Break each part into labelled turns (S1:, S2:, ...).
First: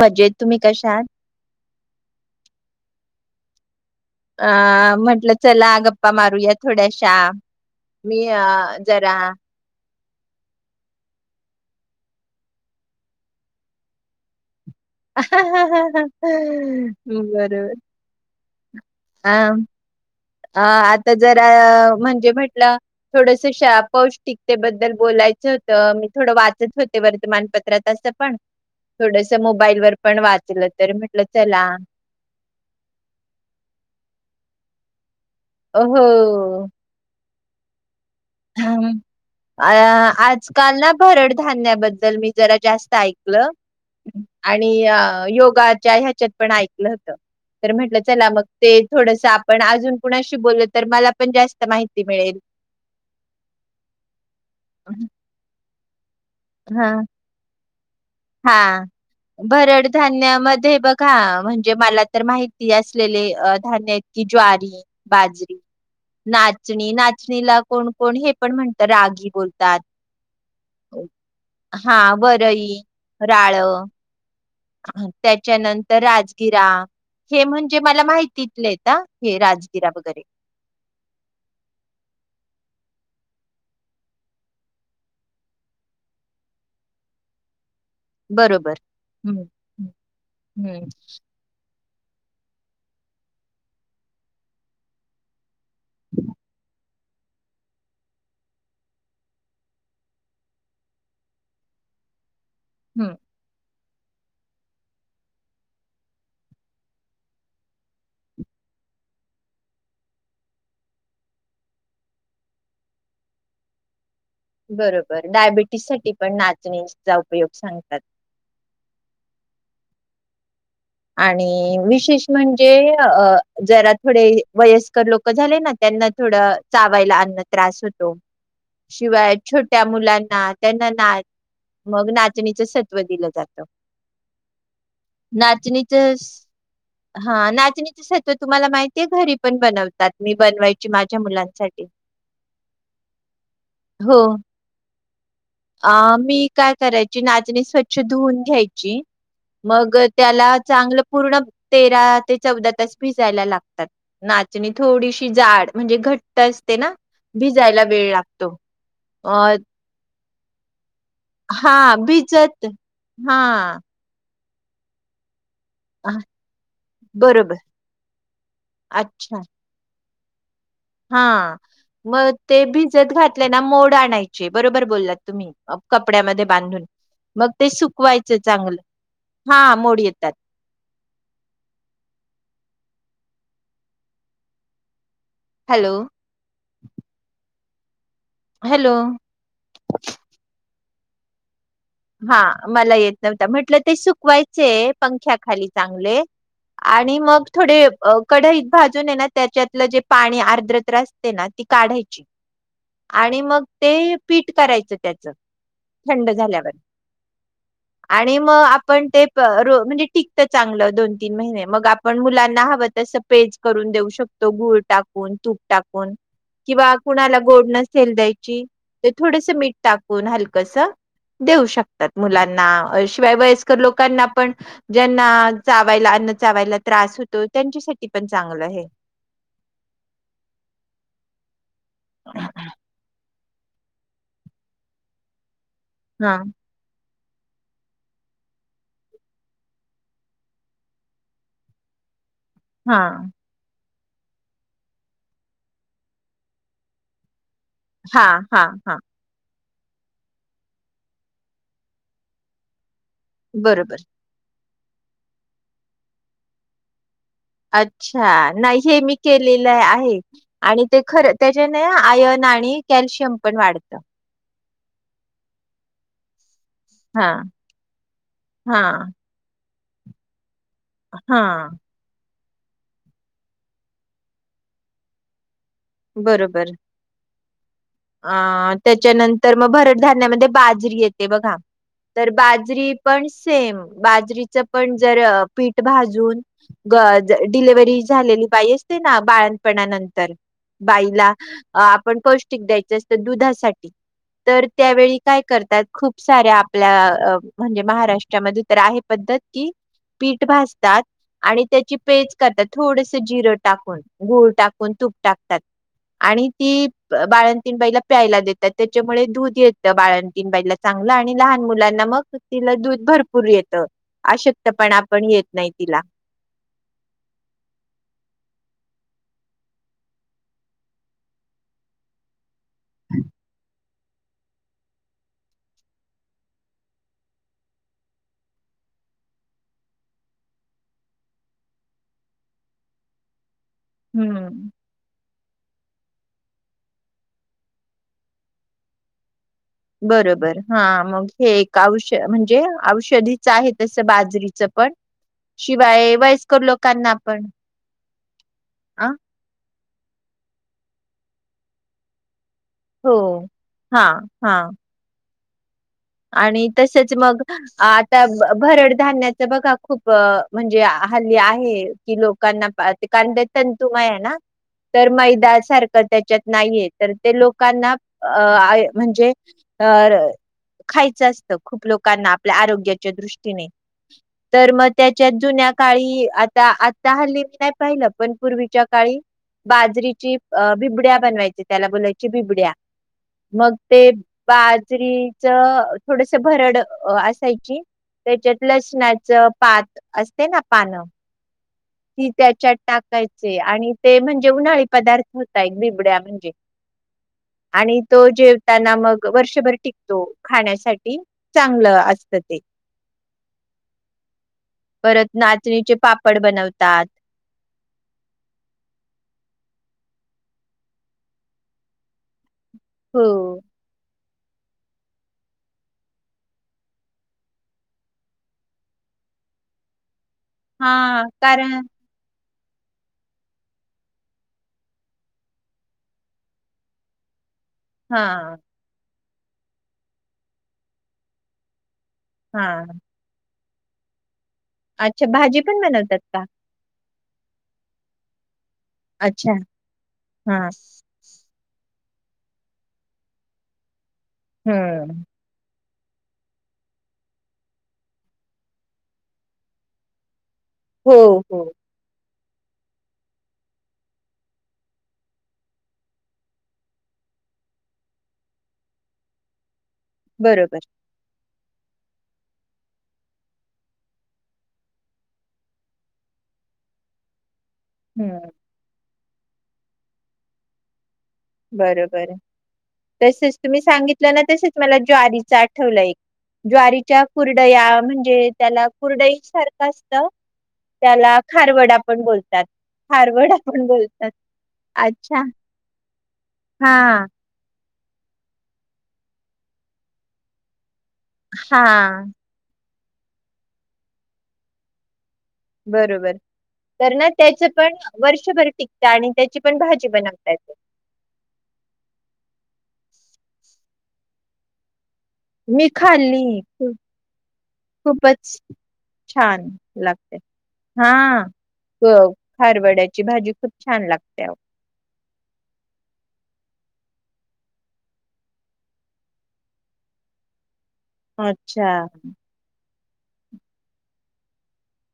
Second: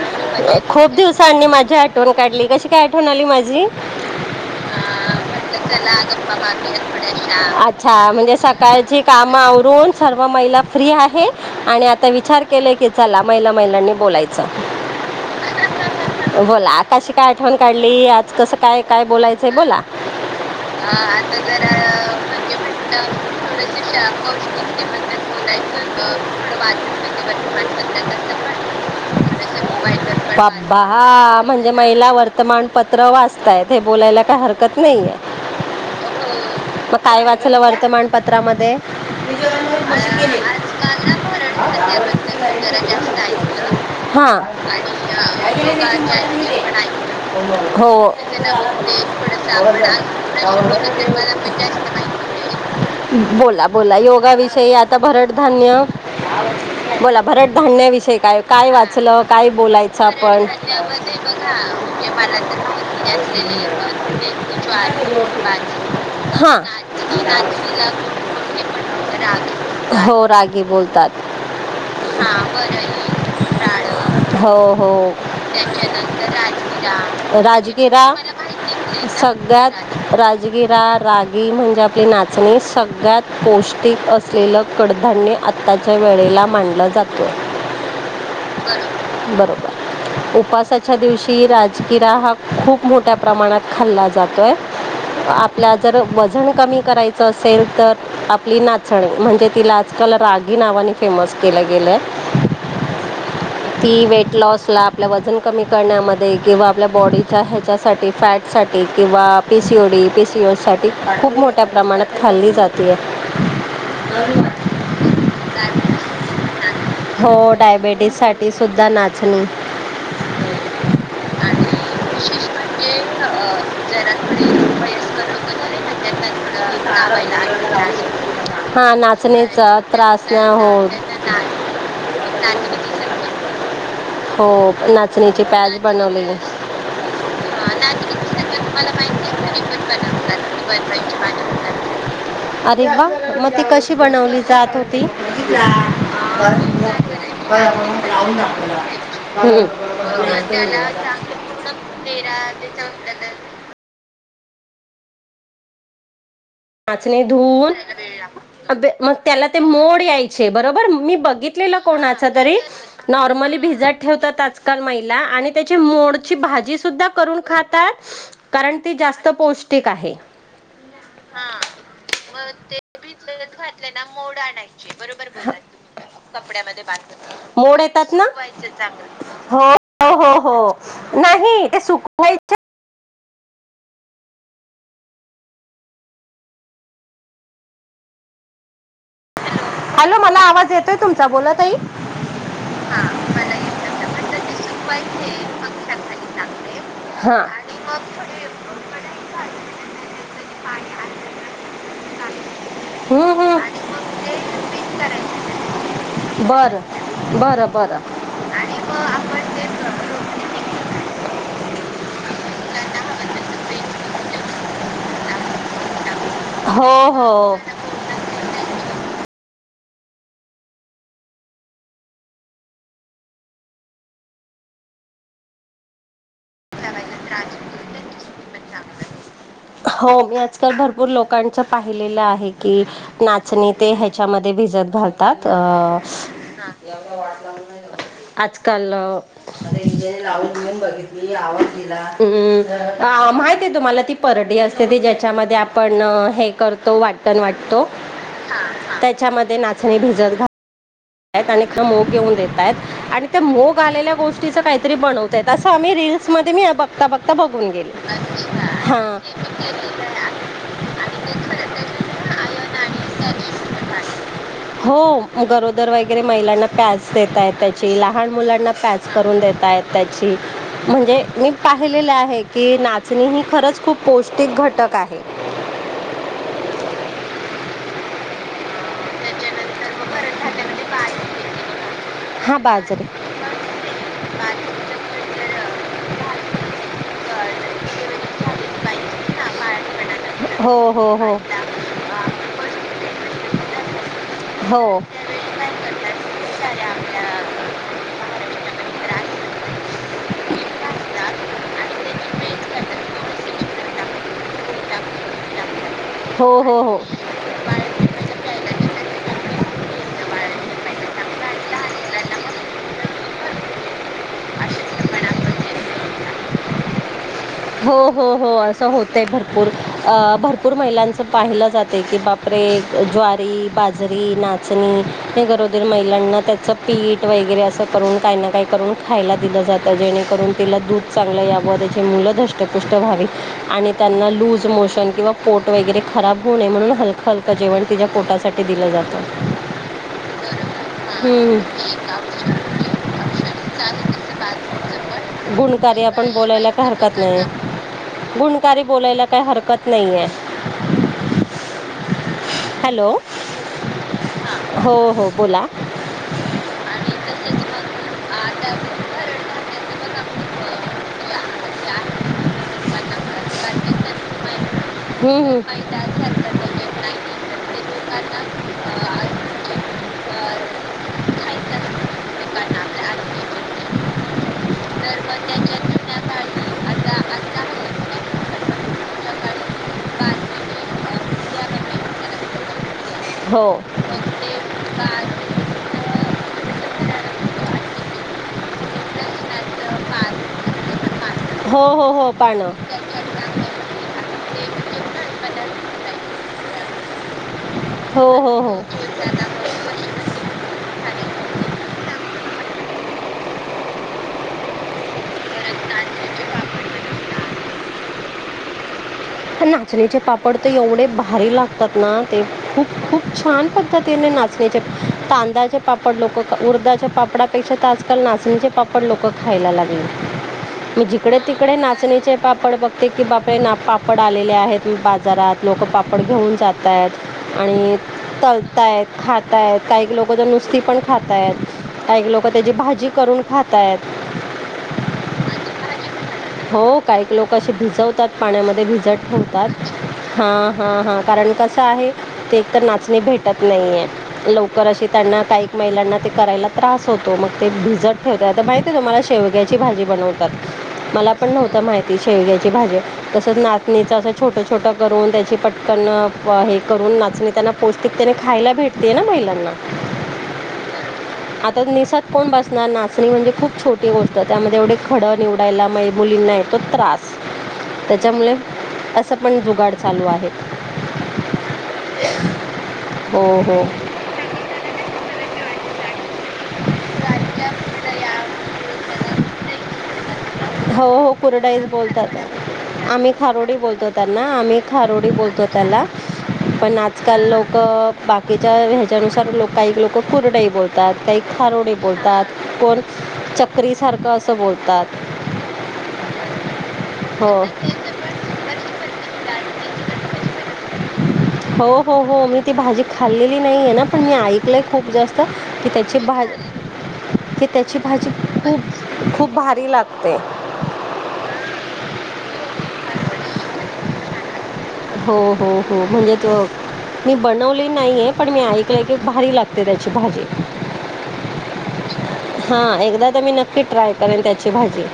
S1: मजेत तुम्ही
S2: खूप
S1: कशा आहात?
S2: दिवसांनी माझी आठवण काढली कशी काय आठवण आली माझी
S1: अ म्हटलं चला गप्पा मारूया थोड्याशा
S2: [inaudible] अच्छा
S1: मी
S2: म्हणजे
S1: अ
S2: सकाळची
S1: जरा
S2: काम म आवरून सर्व महिला फ्री आहे आणि आता विचार केले की चला महिला महिलांनी बोलायचं बोला! कशी काय
S1: बरोबर
S2: आठवण काढली आज कसं काय काय
S1: अ
S2: बोलायचंय बोला
S1: अ आता जरा म्हणजे म्हटलं थोडस पौष्टिकतेबद्दल बोलायचं होत मी थोडं वाचत होते वर्तमानपत्रात असं पण थोडस मोबाईलवर पण वाचलं तर म्हटलं
S2: बापा
S1: चला
S2: म्हणजे महिला वर्तमानपत्र वाचताय ते बोलायला काय हरकत नाहीे
S1: हो हो
S2: चला वर्तमान पत्रामध्ये [inaudible]
S1: अ आजकाल ना भरड धान्याबद्दल मी जरा जास्त ऐकलं
S2: [inaudible] हा
S1: आणि अ, योगाच्या ह्याच्यात पण ऐकलं होतं. तर
S2: [inaudible] हो
S1: म्हटलं चला मग ते थोडस आपण अजून कुणाशी बोलल तर मला पण जास्त माहिती मिळेल.
S2: [inaudible] बोला बोला योगाविषयी आता भरडधान्य
S1: हा.
S2: बोला भरड धानण्याविषयी काय काय
S1: हा.
S2: वाचलं काय
S1: भरड
S2: बोलायचं आपण [inaudible]
S1: धान्यामध्ये बघा धान्याची
S2: पण
S1: ज्वारी, बाजरी
S2: बाजरी हां
S1: नाचणी नाचणीला कोण कोण हे पण म्हणत रागी बोलतात.
S2: कोण हे पण रागी हो रागी बोलतात
S1: हा वरई,
S2: वरळी
S1: राळ
S2: डाळ हो हो त्याच्यानंतर राजगिरा
S1: हे म्हणजे मला
S2: राजगिरा
S1: माहितीतलेत हा
S2: [inaudible]
S1: हे राजगिरा
S2: सगळ्यात
S1: वगैरे.
S2: राजगिरा रागी म्हणजे आपली नाचणी सग ळ्यात पौष्टिक असलेलं कडधान्य आत्ताच्या वेळेला मानलं जातं.
S1: बरोबर. हं, हं,
S2: बरोबर
S1: हं,
S2: उपासाच्या दिवशी राज गीरा हा खूप मोठ्या प्रमाणात खाल्ला जातोय. आपल्या जर वजन कमी करायचं असेल तर आपली नाचणी म्हणजे ती लाच त्याला रागी नावाने फेमस केलं गेलंय.
S1: हम
S2: ती वेट लॉस ला आपल्या वजन कमी करण्यामध्ये किंवा आपल्या बॉडीच्या ह्याच्यासाठी फॅट सा किंवा P C O D, P C O S साठी खूप मोठ्या प्रमाणात खाल्ली जातीये. [inaudible]
S1: बरोबर डायबिटीस साठी पण नाचणीचा उपयोग
S2: हो
S1: सांगतात
S2: डायबेटीजसाठी सुुद्धा नाचणी
S1: आणि विशेष म्हणजे
S2: अ,
S1: जरा थोडे
S2: थोडी
S1: वयस्कर लोक
S2: लोकं
S1: झाले ना त्यांना थोड
S2: थोडं
S1: चावायला
S2: थांबायला
S1: अन्न
S2: आणि
S1: त्रास होतो.
S2: हा
S1: शिवाय
S2: नाचणीचा
S1: छोट्या
S2: त्रास नाही
S1: मुलांना
S2: होत.
S1: त्यांना ना मग
S2: नाच
S1: ना नाचनीच
S2: नाचणीची
S1: सत्व
S2: सरबत
S1: दिलं जात
S2: बनवते.
S1: ना
S2: आज बनवलेली
S1: हा नाचणीच सत्व तुम्हाला माहितीय घरी पण बनवतात मी बनवायची माझ्या मुलांसाठी.
S2: अरे वा! मग ती कशी
S1: हो.
S2: बनवली जात होती हम्म.
S1: अ मी काय करायची नाचणी स्वछ
S2: त्याला
S1: धुऊन
S2: चांगलं
S1: घ्याची
S2: पूर्ण
S1: मग त्याला
S2: पेरा
S1: चांगलं पूर्ण तेरा ते चौदा
S2: त्याच्या
S1: तास भिजायला लागतात, नाचणी थोडीशी जाड म्हणजे घट्ट असते ना
S2: नाचणी धुवून
S1: भिजायला वेळ लागतो.
S2: मग
S1: अ
S2: त्याला ते मोड याय चे बरोबर मी
S1: हा
S2: बघितलेलं कोणाचं तरी
S1: भिजत
S2: नॉर्मली
S1: हा
S2: भिजत ठेवतात. आज काल महिला आणि त्याची मोडची भाजी सुद्धा करून
S1: बरोबर
S2: खातात कारण ती जास्त
S1: अच्छा
S2: पौष्टिक आहे.
S1: हा! मग ते भिजत घातले ना मोड आणायचे बरोबर बोललात तुम्ही कपड्यामध्ये बांधून. मग ते
S2: मोड येतात ना!
S1: सुकवायचं चांगलं हा मोड
S2: हो हो
S1: येतात
S2: हो नाही सुखवायचे
S1: हॅलो! हॅलो!
S2: हॅलो मला आवाज येतोय तुमचा बोला ताई
S1: हा मला
S2: हा
S1: येत नव्हता
S2: मला
S1: म्हटलं
S2: येतं
S1: ते
S2: आता. म्हणलं ते
S1: सुकवायचे
S2: सुकवायचे
S1: पंख्या खाली चांगले,
S2: पंख्याखाली चांगले
S1: आणि
S2: हा
S1: मग
S2: आणि
S1: थोडे
S2: मग थोडे
S1: कढईत भाजून ये
S2: कढई
S1: ना त्याच्यातलं
S2: काढून
S1: जे पाणी
S2: त्याच्यात पाणी
S1: आर्द्रत्र असते
S2: आलं
S1: ना! ती काढायची आणि
S2: हम्म हम्म
S1: मग ते,
S2: मग
S1: पीठ करायचं त्याचं थंड झाल्यावर
S2: बर!
S1: आणि म आपण ते प रो म्हणजे टिकत
S2: रोपटे पिकलं
S1: चांगलं दोन
S2: पाहिजे.
S1: तीन महिने मग आपण मुलांना हव तसं पेज करून देऊ शकतो गुळ टाकुन तुप टाकून
S2: हो
S1: किंवा कुणाला
S2: हो
S1: गोड
S2: टाकून
S1: नसेल द्यायची तर थोडसं मीठ टाकुन हलकसं देऊ शकता मुलाना शिवाय वयस्कर लोकांना पण ज्यांना चावायला अन चावायला त्रास होतो, त्यांच्यासाठी पण चांगलं हे
S2: हो मी आजकाल भरपूर लोकांच्या पाहिलेलं आहे की, नाचणी ते ह्याच्यामध्ये भिजत घालतात अ
S1: हा
S2: ह [unintelligible] आजकाल अं मी आवाज दिला...
S1: हा
S2: हम् माहितये तुम्हाला? ती परडी असते ती ज्याच्यामध्ये आपण हे करतो वाटण वाटण-
S1: हा हा हा
S2: त्याच्यामध्ये नाचणी भिजत घाल अनेक मोग येऊन येतात आणि त्या मोग
S1: बरोबर
S2: आलेल्या गोष्टीच काय बनवता येतात, असं आम्ही रील्स मध्ये... मी बघता बघता बघून गेले
S1: अच्छा नाही हे मी
S2: हां ते
S1: केलेलं
S2: पण
S1: आहे आणि ते खरं
S2: केलेलं आहे
S1: त्याच्या
S2: आणि- आणि
S1: नाही
S2: ते खरं
S1: आयन
S2: त्याच्यात
S1: आणि
S2: आयन
S1: कॅल्शियम
S2: आणि
S1: पण वाढतं
S2: सॅलिश हो... गरोदर वगैरे महिलांना पॅज
S1: हा
S2: देत आहेत त्याची लहान मुलांना
S1: हा
S2: पॅज करून देत आहेत त्याची. म्हणजे मी
S1: हा
S2: पाहिलेले आहे... की नाचणी ही खरंच खूप पौष्टिक घटक आहे-
S1: बरोबर अ त्याच्यानंतर मग भरड धान्यामध्ये
S2: वरण भातामध्ये
S1: बाजरी येते
S2: घेतली
S1: बघा-
S2: मी
S1: तर
S2: भाजी. हां
S1: बाजरी पण सेम
S2: बाजरीचं म्हटलं
S1: बाजरीच
S2: भाजी
S1: पण जर
S2: डिलिव्हरी
S1: पीठ भाजून ग डिलिव्हरी झालेली बाई
S2: झालीच
S1: असते ना
S2: पाहिजे बाळंतपणात
S1: बापणानंतर
S2: आपलं. हो हो हो
S1: बाईला
S2: आता,
S1: आपण
S2: अं,
S1: पौष्टिक द्यायचं असतं
S2: मध्ये मुलं
S1: दुधासाठी
S2: असतात.
S1: तर
S2: हो
S1: त्यावेळी
S2: तर
S1: काय करतात खूप साऱ्या आपल्या म्हणजे महाराष्ट्रामध्ये तर आहे
S2: त्रास
S1: पद्धत की....
S2: असतात
S1: पीठ भजतात-
S2: भाजतात आणि त्याची पेज करतात थोडीशी चिकन टाकून गूळ
S1: तूप
S2: टाकून मीठ
S1: टाकतात
S2: हो
S1: आणि
S2: हो
S1: ती
S2: हो
S1: बाळंतीण
S2: बाळाला
S1: बाईला प्यायला देतात
S2: झोपायला
S1: त्याच्यामुळे दुध येतं त्या
S2: प्यायला
S1: बाळंतीण
S2: नाही घातलं
S1: मग
S2: तर आपल्या मुलींना बाळाला झोपायला चांगलं
S1: तिला दुध
S2: आणि लहान
S1: भरपूर
S2: मुलांना
S1: येतं,
S2: पण
S1: अशक्तपणा पाण्यात नाही
S2: पण
S1: तिला
S2: येतो. [unintelligible] हो हो हो असं होतय भरपुर अ भरपुर महिलांच पाहिलं- हे ज्वारी, बाजरी, नाचणी हे गरोदर महिलांना त्याच पीठ वगैरे ते असं करून, काही ना काही करून खायला दिलं जातं, जेणे करून तिला दुध चांगलं यावं, त्याचे मुलं धष्टपुष्ट धष्टपुष्ट व्हावे आणि त्यांना लूज
S1: हम्म
S2: मोशन किंवा पोट वगैरे खराब होऊ नये म्हणून हलकं हलकं जेवण तिच्या पोटासाठी दिलं जातं
S1: बरोबर हा
S2: हां,
S1: मग हे
S2: हं. ही
S1: एक औषध म्हणजे औषधीच आहे
S2: एक
S1: तसं
S2: त्याचे
S1: बाजरीच
S2: बाजरीचं पण गुणकारी
S1: शिवाय
S2: आपण
S1: वयस्कर
S2: बोलायला काही
S1: लोकांना
S2: हरकत नाही
S1: पण
S2: गुणकारी
S1: अ
S2: बोलायला काय हरकत नाही ये हॅलो
S1: हो हा हा
S2: हो हो बोला
S1: आणि तसेच मग
S2: तसेच
S1: आता
S2: मग
S1: भरड
S2: भरण
S1: धान्याचा बघा
S2: घालण्याचं
S1: खूप
S2: मग आपण जे
S1: म्हणजे हल्ली
S2: आहार
S1: आहे
S2: जे
S1: कि
S2: आहेत म्हणजे
S1: लोकांना पाहते कारण ते
S2: भरण घालण्यासाठी
S1: तंतुमय ना तर मैद
S2: हम्म अ, हम्म मैदा
S1: सारखं त्याच्यात
S2: सारखं
S1: नाहीये
S2: वगैरे
S1: तर
S2: नाही
S1: ते लोकांना अ म्हणजे
S2: आ-
S1: तर
S2: अ,
S1: खायचं असतं
S2: खायचं
S1: खूप लोकांना
S2: असतं
S1: आपल्या
S2: लोकांना आपल्या
S1: आरोग्याच्या दृष्टीने
S2: आरोग्यासाठी
S1: तर मग त्यांच्यात जुन्या काळी आता आता हल्ली मी नाही पाहिलं पण पूर्वीच्या काळी बाजरीची
S2: बासरी
S1: बिबड्या
S2: अ,
S1: बनवायचे
S2: विद्या
S1: त्याला
S2: आंबेडकरांचं
S1: बोलायची
S2: नाव
S1: बिबड्या
S2: होतं. मीडिया, हो
S1: मग ते
S2: बासरीचं पान
S1: बाजरीच थोडस भरड असाय ची त्याच्यात लसणाचं पात
S2: पान
S1: असते ना पानं
S2: असते ना पानं, हो हो
S1: ती
S2: हो पानं
S1: त्याच्यात टाकायचे
S2: टाकायची
S1: आणि ते म्हणजे उन्हाळी
S2: म्हणजे
S1: पदार्थ
S2: गणपणात
S1: होता
S2: टाकायचं.
S1: ण आणि तो
S2: हो हो आणि हो
S1: जेवताना मग
S2: चोचला
S1: वर्षभर
S2: वगैरे अशी
S1: टिकतो,
S2: मस्त
S1: खाण्या
S2: खाण्यासाठी.
S1: चांगलं असत ते,
S2: टाकतो.
S1: परत नाचणीचे पापड बनवतात.
S2: नाचणीचे पापड तर एवढे भारी लागतात ना! ते, खूप खूप
S1: हो
S2: छान पद्धतीने ना चणीचे तांदळाचे पापड लोक उर्धच्या पापडापेक्षा आजकाल नाचणीचे पापड लोकं खा [unintelligible]
S1: हां,
S2: जडे
S1: कारण
S2: तिकडे नाचण्याचे पापड बघते की बापरे! पापड आलेले आहेत, बाजारात लोक पापड घेऊन जात आहेत. आणि
S1: हां,
S2: तलतायत खातायत काही लोक तर नुसती पण खाता येत. का लोक त्याची
S1: हां.
S2: भाजी करून खातयत,
S1: अच्छा! भाजी पण बनवतात का?
S2: काहीक लोक असे भिजवतात पाण्यामध्ये वजट
S1: अच्छा,
S2: होवतात हां हां हां कारण कसं आहे. ते तर नाचणे भेटत नाहीये, लवकर अशी
S1: हं.
S2: त्यांना काही महिलांना ते करायला त्रास होतो, मग ते भिजत ठेवतात आता माहिती आहे तुम्हाला शेवग्याची भाजी बनवतात.
S1: हो,
S2: मला पण
S1: हो.
S2: नव्हतं माहिती शेवग्याची भाजी तसंच नाचणीचं असं छोटं छोटं करून त्याची पटकन हे करून नाचणी त्यांना पौष्टिकतेने, खायला भेटते ना महिलांना.
S1: बरोबर!
S2: आता निसात कोण बसणार नाचणी म्हणजे, खूप छोटी गोष्ट त्यामध्ये एवढे खडं निवडायला मु नाही तो त्रास
S1: हं.
S2: त्याच्यामुळे असं पण जुगाड चालू आहे.
S1: बरोबर!
S2: हो
S1: तसेच तुम्ही
S2: हो
S1: सांगितलं ना तसेच मला ज्वारी, ठेवलं ज्वारीच्या
S2: गाडीला
S1: कुरडया म्हणजे त्याला कुरडई सारखं असत.
S2: कुरडया बोलताना कुठल्याही गोष्टीला हो हो
S1: त्याला
S2: कुरडाईच
S1: खारवड आपण बोलतात.
S2: आम्ही
S1: खारवडा
S2: खारोडी
S1: पण
S2: बोलतो
S1: बोलतात.
S2: त्यांना आम्ही खारोडी
S1: अच्छा.
S2: बोलतो त्याला पण
S1: हां,
S2: आजकाल लोक बाकीच्या ह्याच्यानुसार लोक काही लोक कुरडही बोलतात काही ारोडे
S1: हां.
S2: बोलतात को चक्रीसारखं असं बोलतात
S1: बरोबर तर ना
S2: हो
S1: त्याच पण वर्षभर टिकत आणि
S2: त्याचं
S1: त्याची पण भाजी बनवता येत
S2: हो हो हो मी ती भाजी खाल्लेली नाही आहे ना पण मी ऐकलं आहे खूप जास्त की त्याची भाज
S1: अच्
S2: की त्याची भाजी
S1: खूपच
S2: खूप खूप
S1: छान
S2: भारी
S1: लागते हा खारवड्याची भाजी खूप छान लागते
S2: हो हो हो म्हणजे त मी बनवली नाही आहे पण मी ऐकलंय की भारी लागते त्याची भाजी
S1: अच्छा
S2: ह एकदा तर मी नक्की ट्राय करेन त्याची भाजी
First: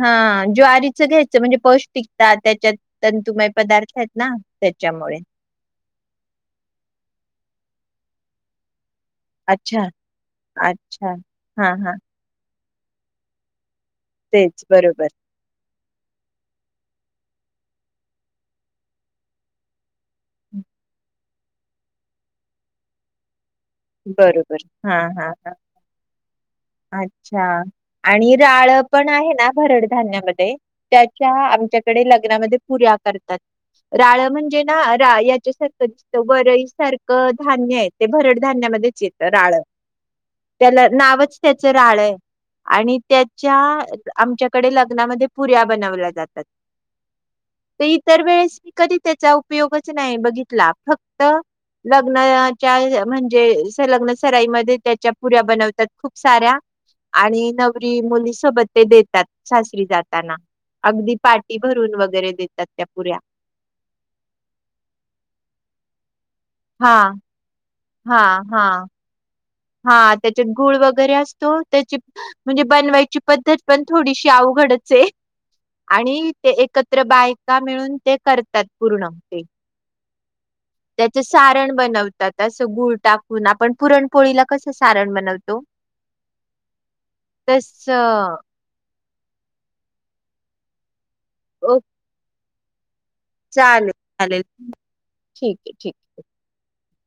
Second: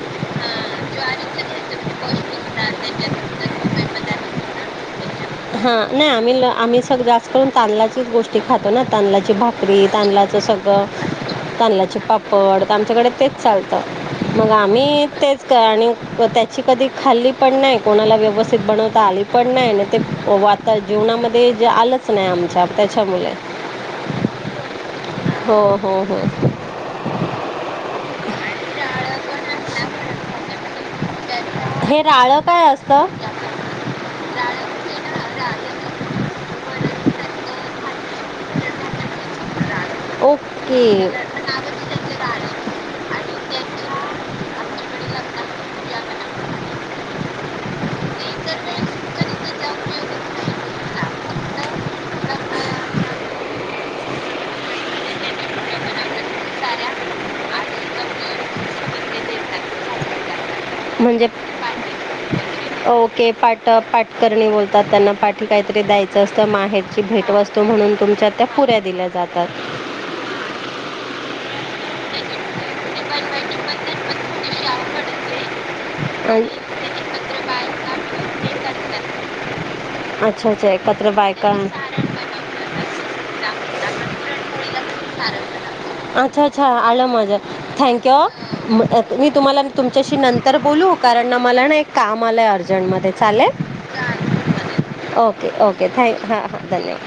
S1: हा ज् आरीचं घ्यायचं
S2: ज्वारीचं
S1: म्हणजे पौष्टिकता
S2: पौष्टिक डाळ
S1: त्याच्यात
S2: त्याच्यानंतर
S1: तंतुमय
S2: मुबई
S1: पदार्थ आहेत
S2: थोडा
S1: ना त्याच्यामुळेळे
S2: त्याच्यामुळे नाही आम्ही आम्ही सग जा करून तांदळाचीच गोष्टी खातो ना तांदळाची
S1: अच्छा,
S2: भाकरी तांद
S1: अच्छा. हां, हां.
S2: तांदळाचे पापड वाडत आमच्याकडे तेच चालतं मग
S1: तेच
S2: आम्ही
S1: बरोबर,
S2: तेच क आणि त्याची कधी खाल्ली पण नाही कोणाला व्यवस्थित बनवता आली पण नाही ते वा जीवनामध्ये आ च नाही आमच्या त्याच्यामुळे
S1: बरोबर हा हा हा
S2: ह
S1: अच्छा आणि राळ पण आहे ना भरडधान्यामध्ये त्याच्या आमच्या
S2: हे
S1: डे
S2: राळं
S1: लग्नामध्ये
S2: काय
S1: पुूऱ्या
S2: असतं
S1: करतात राळ म्हणजे ना रा याच्यासारखं दिसत वरईसारखं धान्य आहे ते भरड येत राळ त्याला
S2: ओके
S1: नावच त्याच राळ आहे आणि त्याच्या आमच्याकडे लग्नामध्ये पुऱ्या बनवल्या जातात तर इतर वेळेस मी कधी त्याचा उपयोगच नाही बघितला फक्त लग्नाच्या म्हणजे लग्न सराईमध्ये त्याच्या पुऱ्या बनवतात खूप साऱ्या आणि नवरी मुली सोबत ते देतात सासरी जाताना अगदी
S2: म्हणजे
S1: पार्टी भरून व
S2: ओके पाट पाटकर्णी बोलतात त्यांना पाठी काहीतरी द्यायचं जास्त
S1: हा
S2: माहेरची भेटवस्तू म्हणून
S1: हा
S2: तुमच्या त्या
S1: हा
S2: पुऱ्या दिल्या जातात
S1: त्या म्हणज बवा पद्धत पण थोडीशी अवघड आहे आणि ते एकत्र बायका मिळून ते करतात पूर्ण ते
S2: अच्छा अच्छा एकत्र
S1: त्याच
S2: बायका
S1: सारण बनवतात असं गुळ टाकून आपण पुरणपोळीला कस
S2: अच्छा अच्छा आलं मजा
S1: तस
S2: थँक यू मी तुम्हाला तुमच्याशी नंतर बोलू कारण ना मला ना एक काम आलंय अर्जंटमध्ये चालेल ओके
S1: ठीक आहे ठीक
S2: ओके थँक्यू हां हां धन्यवाद